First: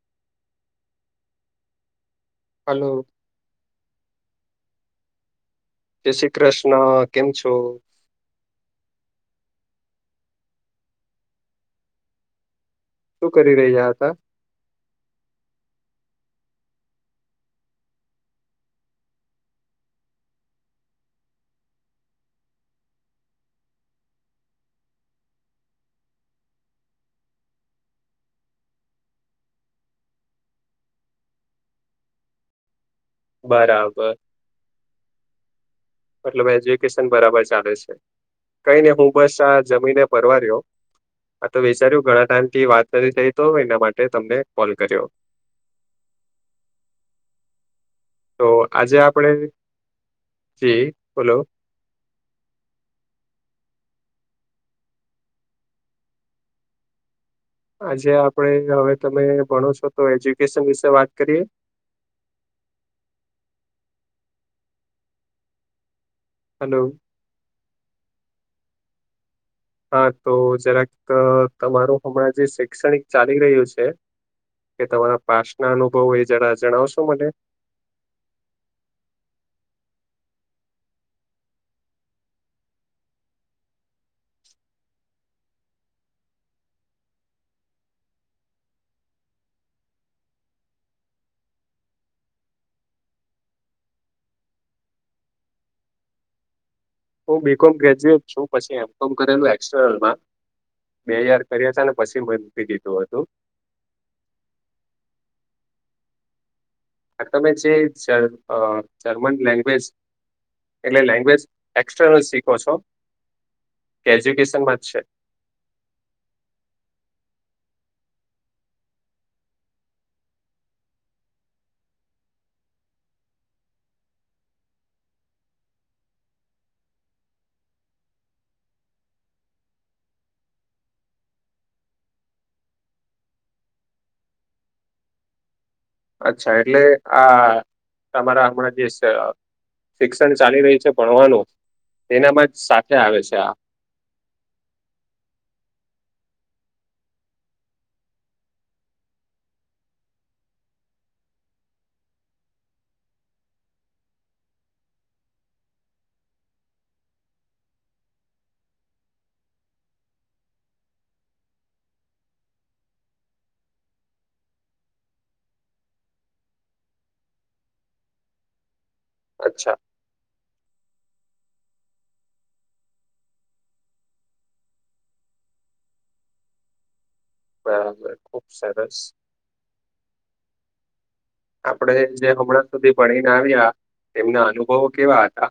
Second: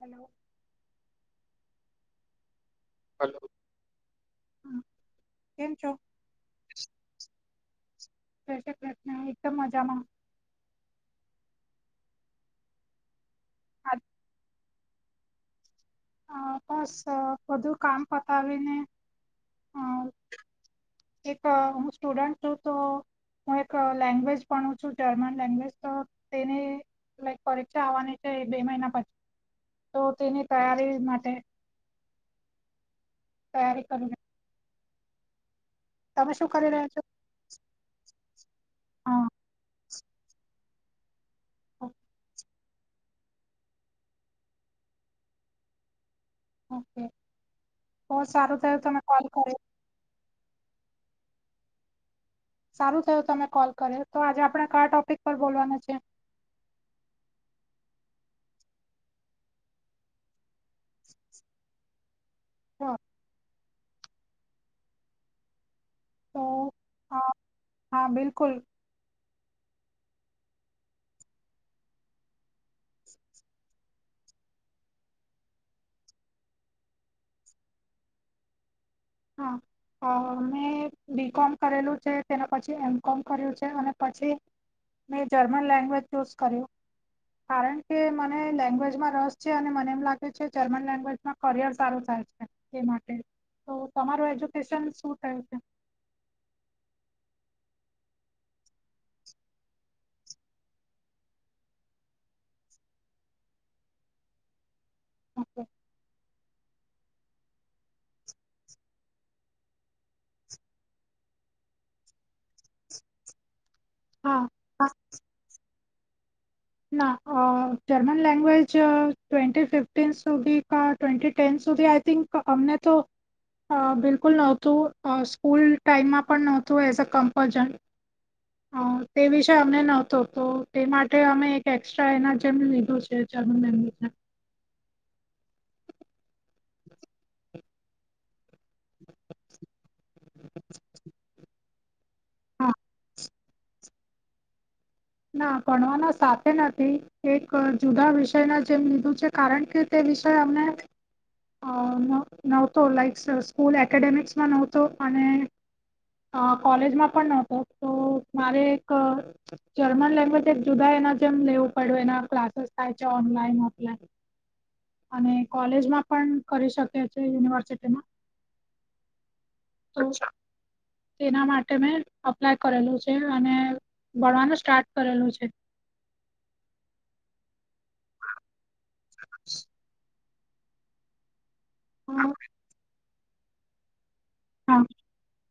Hello. Hello. [inaudible] કેમ છો? જે શ્રી કૃષ્ણ, કેમ છો? જે શ્રી કૃષ્ણ, એકદમ મજામાં. શું કરી રહ્યા આજ હતા? અ બસ અ બધું કામ પતાવી ને [inaudible] એક હું સ્ટુડન્ટ છું તો હું એક લેંગ્વેજ ભણું છું જર્મન લેંગ્વેજ તો તેને લાઈક પરીક્ષા આવવાની છે બે મહિના પછી તો તેની તયારી માટે તૈયારી કરી બરાબર. રહી. તમે મતલબ શું કરી રહ્યા છો એજ્યુકેશન બરાબર ચાલે છે. કઈ નહી હું હા બસ આ જમીને પરવાર્યો આ તો ઓ- વિસાર્યું ઘણા ટાઈમ થી વાત નથી થઈ તો એના માટે તમને કોલ કર્યો. ઓકે. બહુ તો સારું થયું આજે તમે કોલ આપડે કર્યો જી બોલો સારું થયું તમે કોલ કર્યો તો આજે આપડે કયા ટોપિક પર બોલવાના છે. આજે આપડે હવે તમે ભણો છો તો એજ્યુકેશન વિશે વાત કરીએ. હા. અ હલો. હ હા બિલકુલ. હ તો જરાક તમારું હમણાં જે શૈક્ષણિક ચાલી રહ્યું છે કે તમારા પાસ ના અનુભવો એ જરા જણાવશો મને. [inaudible] હ, અને મેં બી. કોમ. કરેલું છે, તેના પછી એમ. કોમ. કર્યું છે અને પછી મેં જર્મન લેંગ્વેજ ચૂઝ કર્યું. કારણ કે મને લેંગ્વેજમાં રસ છે અને મને એમ લાગે છે, જર્મન લેંગ્વેજ કરિયર સારું થાય છે એ માટે તો તમારું એજ્યુકેશન શું થયું છે? હું બી કોમ ગ્રેજ્યુએટ છું પછી એમ કો કરેલું એક્સટ્રનલમાં બે ઈયર કર્યા હતા ને પછી મ મૂકી દીધું હતું. [inaudible] આ તમે જે જર્મ અ અ જર્મન લેંગ્વેજ એટલે લેંગ્વેજ એક્ટ્રનલ શીખો છો કે એજ્યુકેશનમાં હા જ છે? ના, અ જર્મન લેંગ્વેજ ટ્વેન્ટી ફિફ્ટીન સુધી કા ટ્વેન્ટી ટેન્થ સુધી આય થિંક અમને તો અ બિલકુલ નહોતું અ સ્કૂલ ટાઈમમાં પણ નહોતું એઝ અ કમ્પજન અ તે વિષય અમને નહતો તો તે માટે અમે એક્સ્ટ્રા એના જેમ લીધો છે જર્મન લેન્ગવેજના. અચ્છા એટલે આ તમારા અમણા જે છ શિક્ષણ ચાલી રહી છે ભણવાનું તેનામાં જ હા સાથે આવે છે આ. ના, ભણવાના સાથે નથી. એક જુદા વિષયના જેમ લીધું છે કારણ કે તે વિષય અમને અ ન નહોતો લાઈકસ સ્કૂલ એકેડેમિક્સમાં નહોતો અને અ કોલેજમાં પણ ન હતો તો મારે એક જર્મન લેંગ્વેજ એક જુદા એના જેમ લેવું પડે એના ક્લાસીસ થાય છે ઓનલાઈન, ઓફલાઈન અને કોલેજમાં પણ કરી શકે છે યુનિવર્સિટીમાં. અચ્છા. અચ્છા. તો તેના માટે મેં અપ્લાય કરેલું છે અને ભણવાનું સ્ટાર્ટ કરેલું છે. બરાબર, ખુબ સરસ. સરસ. આપણે અ, જે હમણાં સુધી ભણીને આવ્યા એમના અનુભવો કેવા હતા?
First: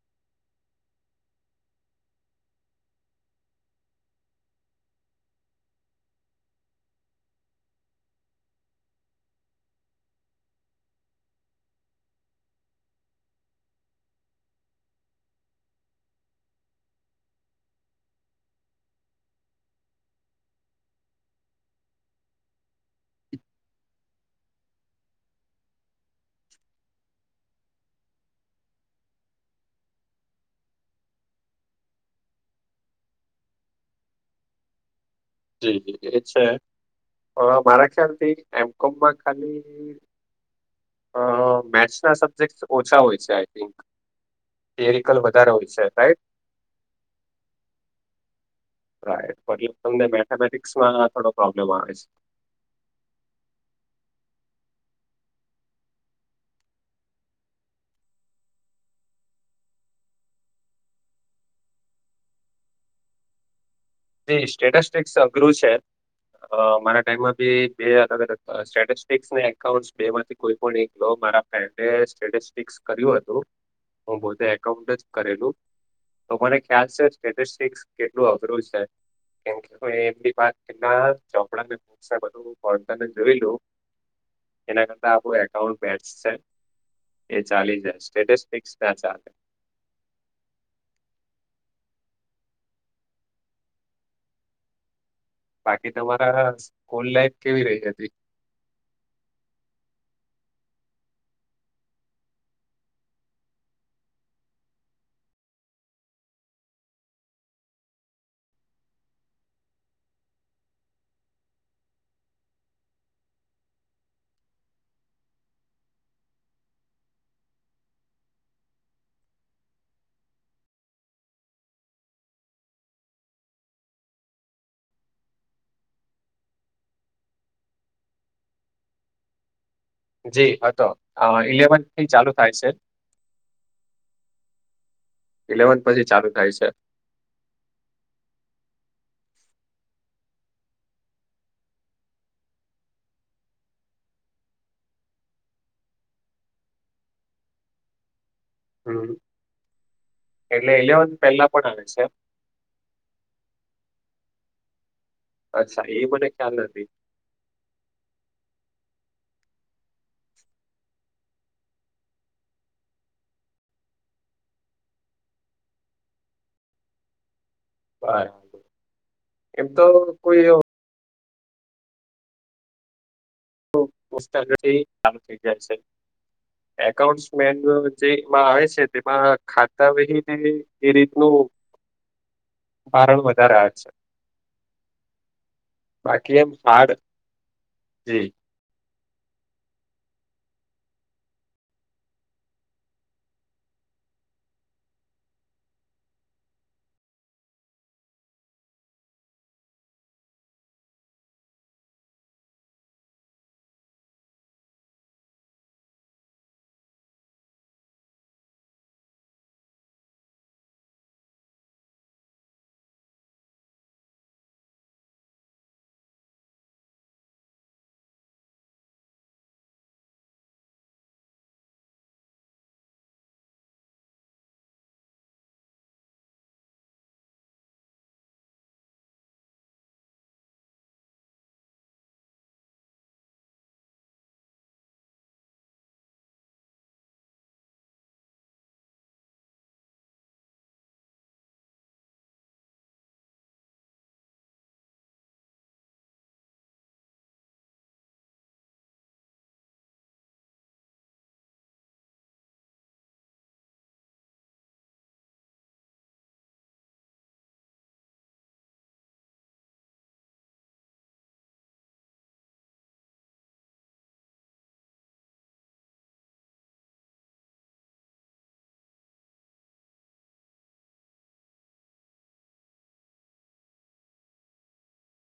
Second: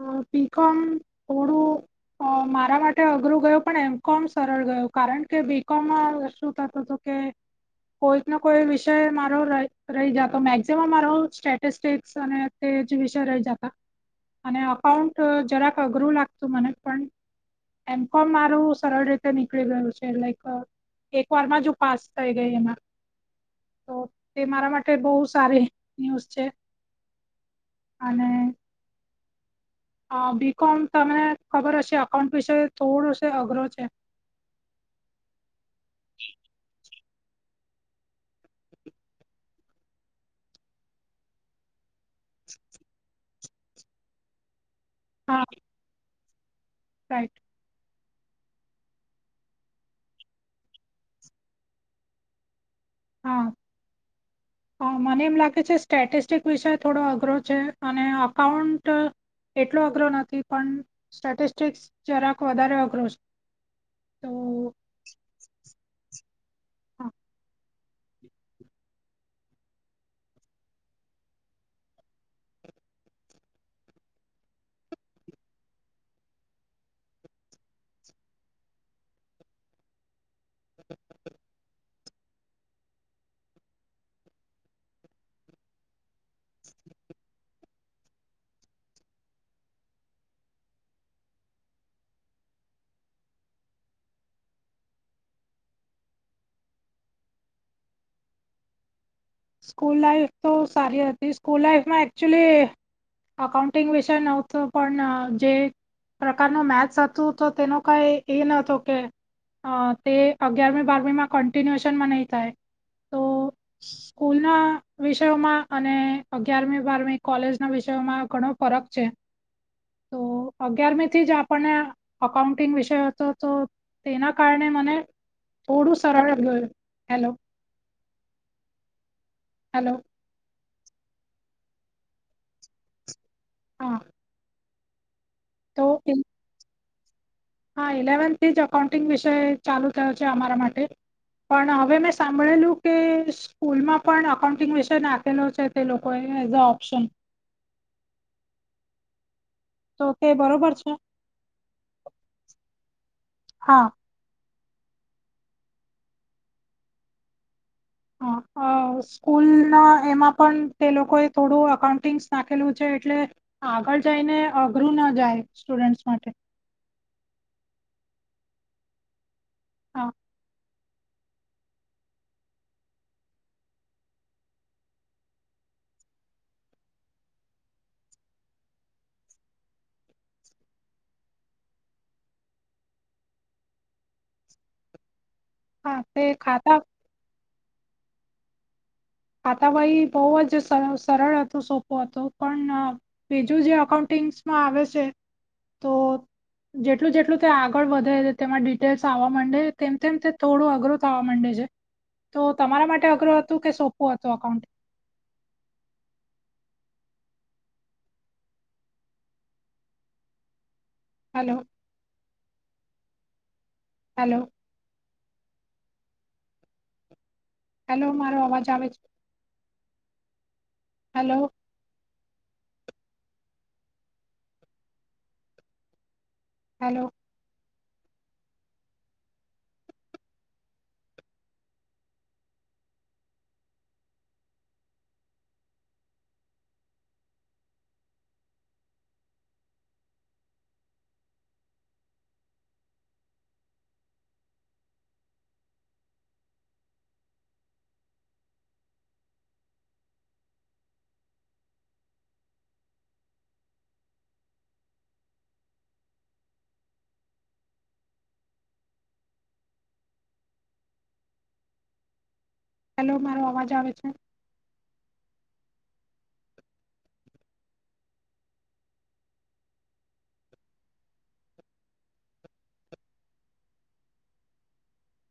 અ બી કોમ થોડું અ મારા માટે અઘરું ગયું પણ એમ કોમ સરળ ગયું કારણ કે બીકોમમાં શું થતું હતું [inaudible] કોઈકનો કોઈ વિષય મારો રહી રહી જતો મેક્ઝિમમ મારો સ્ટેટસ્ટિકસ અને તે જે વિષય રહી જાતાં અને અકાઉન્ટ જરાક અઘરું લાગતું મને પણ એમ કોમ મારું સરળ રીતે નીકળી ગયું છે લાઈક અ એક વારમાં જ હું પાસ થઈ ગઈ એમાં તો તે મારા માટે બહુ સારી ન્યૂઝ છે અને અ બીકોમ તમને ખબર હશે અકાઉન્ટ વિશે થોડો છે અઘરો છે. જી, જી એ છે. અ મારા ખ્યાલથી એમ કોમમાં ખાલી ઈ ઈ અ મેથ્સના સબ્જેક્ટ ઓછા હોય છે આઈ થિંક થરિકલ હા. વધારે હોય છે, રાઈટ? રાઈટ. રાઈટ, બાકી તમને મેથેમેટિક્સમાં થોડો પ્રોબ્લેમ આવે છે? [inaudible] હા, મને એમ લાગે છે સ્ટેટિસ્ટિક વિષય થોડો અઘરો છે અને અકાઉન્ટ એટલો અઘરો નથી પણ સ્ટેટિસ્ટિકસ જરાક વધારે અઘરો છે. તે તો સ્ટેટસ્ટિકસ અઘરું છે અ મારા ટાઈમમાં ભી બે અલગ -અલગ સ્ટેસ્ટસ ને એકાઉન્ટ બે માંથી. કોઈ પણ એક મારા ફ્રેન્ડ સ્ટેટસ [unintelligible] કર્યું હતું, હું પોતે એકાઉન્ટ જ કરેલું તો મને ખ્યાલ છે, સ્ટેટસ્ટિકસ કેટલું અઘરું છે. કેમ કે, [unintelligible] એમની [unintelligible] ના ચોપડાને બુક્સ ‌ને બધુ [unintelligible] જોયેલું એના કરતા આપણું એકાઉન્ટ બેસ્ટ છે, એ ચાલી જાય સ્ટેટસ્ટિક્સ ના ચાલે. બાકી તમારા હારે સ્કૂલ લાઈફ કેવી રહી હતી, સ્કૂલ લાઈફ તો સારી હતી સ્કૂલ લાઈફમાં એકચુલી, અકાઉન્ટિંગ વિશે નહોતું પણ જે. પ્રકારનું મેસ હતું તો તેનો કંઈ એ નતો કે, અ તે અગિયારમી બારમીમાં કન્ટિન્યુએશનમાં નહીં થાય તો, સ્કૂલના વિષયોમાં અને અગિયારમી -બારમી કોલેજના વિષયોમાં ઘણો ફરક છે. [inaudible] તો અગિયારમીથી જ આપણને અકાઉન્ટિંગ વિષય હતો તો, તેના કારણે મને થોડું સરળ થયું, હેલો હાલો, જી હતો ઇલેવનથી ચાલુ થાય છે, [inaudible] ઇલેવન્થ તો પછી એ- ચાલુ થાય છે. હા ઇલેવન્થી જ અકાઉન્ટિંગ વિષય ચાલુ થયો છે, અમારા માટે. પણ હવે મેં સાંભળેલું કે, સ્કૂલમાં પણ અકાઉન્ટિંગ વિશે નાખેલો છે, તે લોકો એઝ ઓપ્શન. હું તો તે એટલે બરોબર છે ઇલેવન પહેલા પણ આવે છે, હા અચ્છા એ મને ખ્યાલ નથી, [inaudible] અ, સ્કૂલના એમાં પણ તે લોકોએ થોડું અકાઉન્ટિંગ નાખેલું છે, એટલે આગળ જઈને અઘરું ના જાય સ્ટુડન્ટસ માટે, એમતો હા કોઈ [inaudible] એકાઉન્ટ મેન જેમાં આવે છે, તેમાં ખાતાવહીને એ રીતનું. ભારણ વધારે આવે છે, હા તે બાકી ખાતા હાર્ડ જે આતા ભાઈ બહુ જ સર સરળ હતું સોપો હતું પણ, બીજું જે અકાઉન્ટિંગ્સમાં આવે છે, તો જેટલું- જેટલું તે આગળ વધે તેમાં ડિટેલ્સ આવવા માંડે તેમ -તેમ તે થોડું અઘરું. થાવા મંડે છે, તો તમારા માટે અઘરું હતું કે સોપું હતું એકાઉન્ટ, હાલો. હાલો, હાલો મારો અવાજ આવે છે. હાલો, હાલો, હાલો મારો અવાજ આવે છે.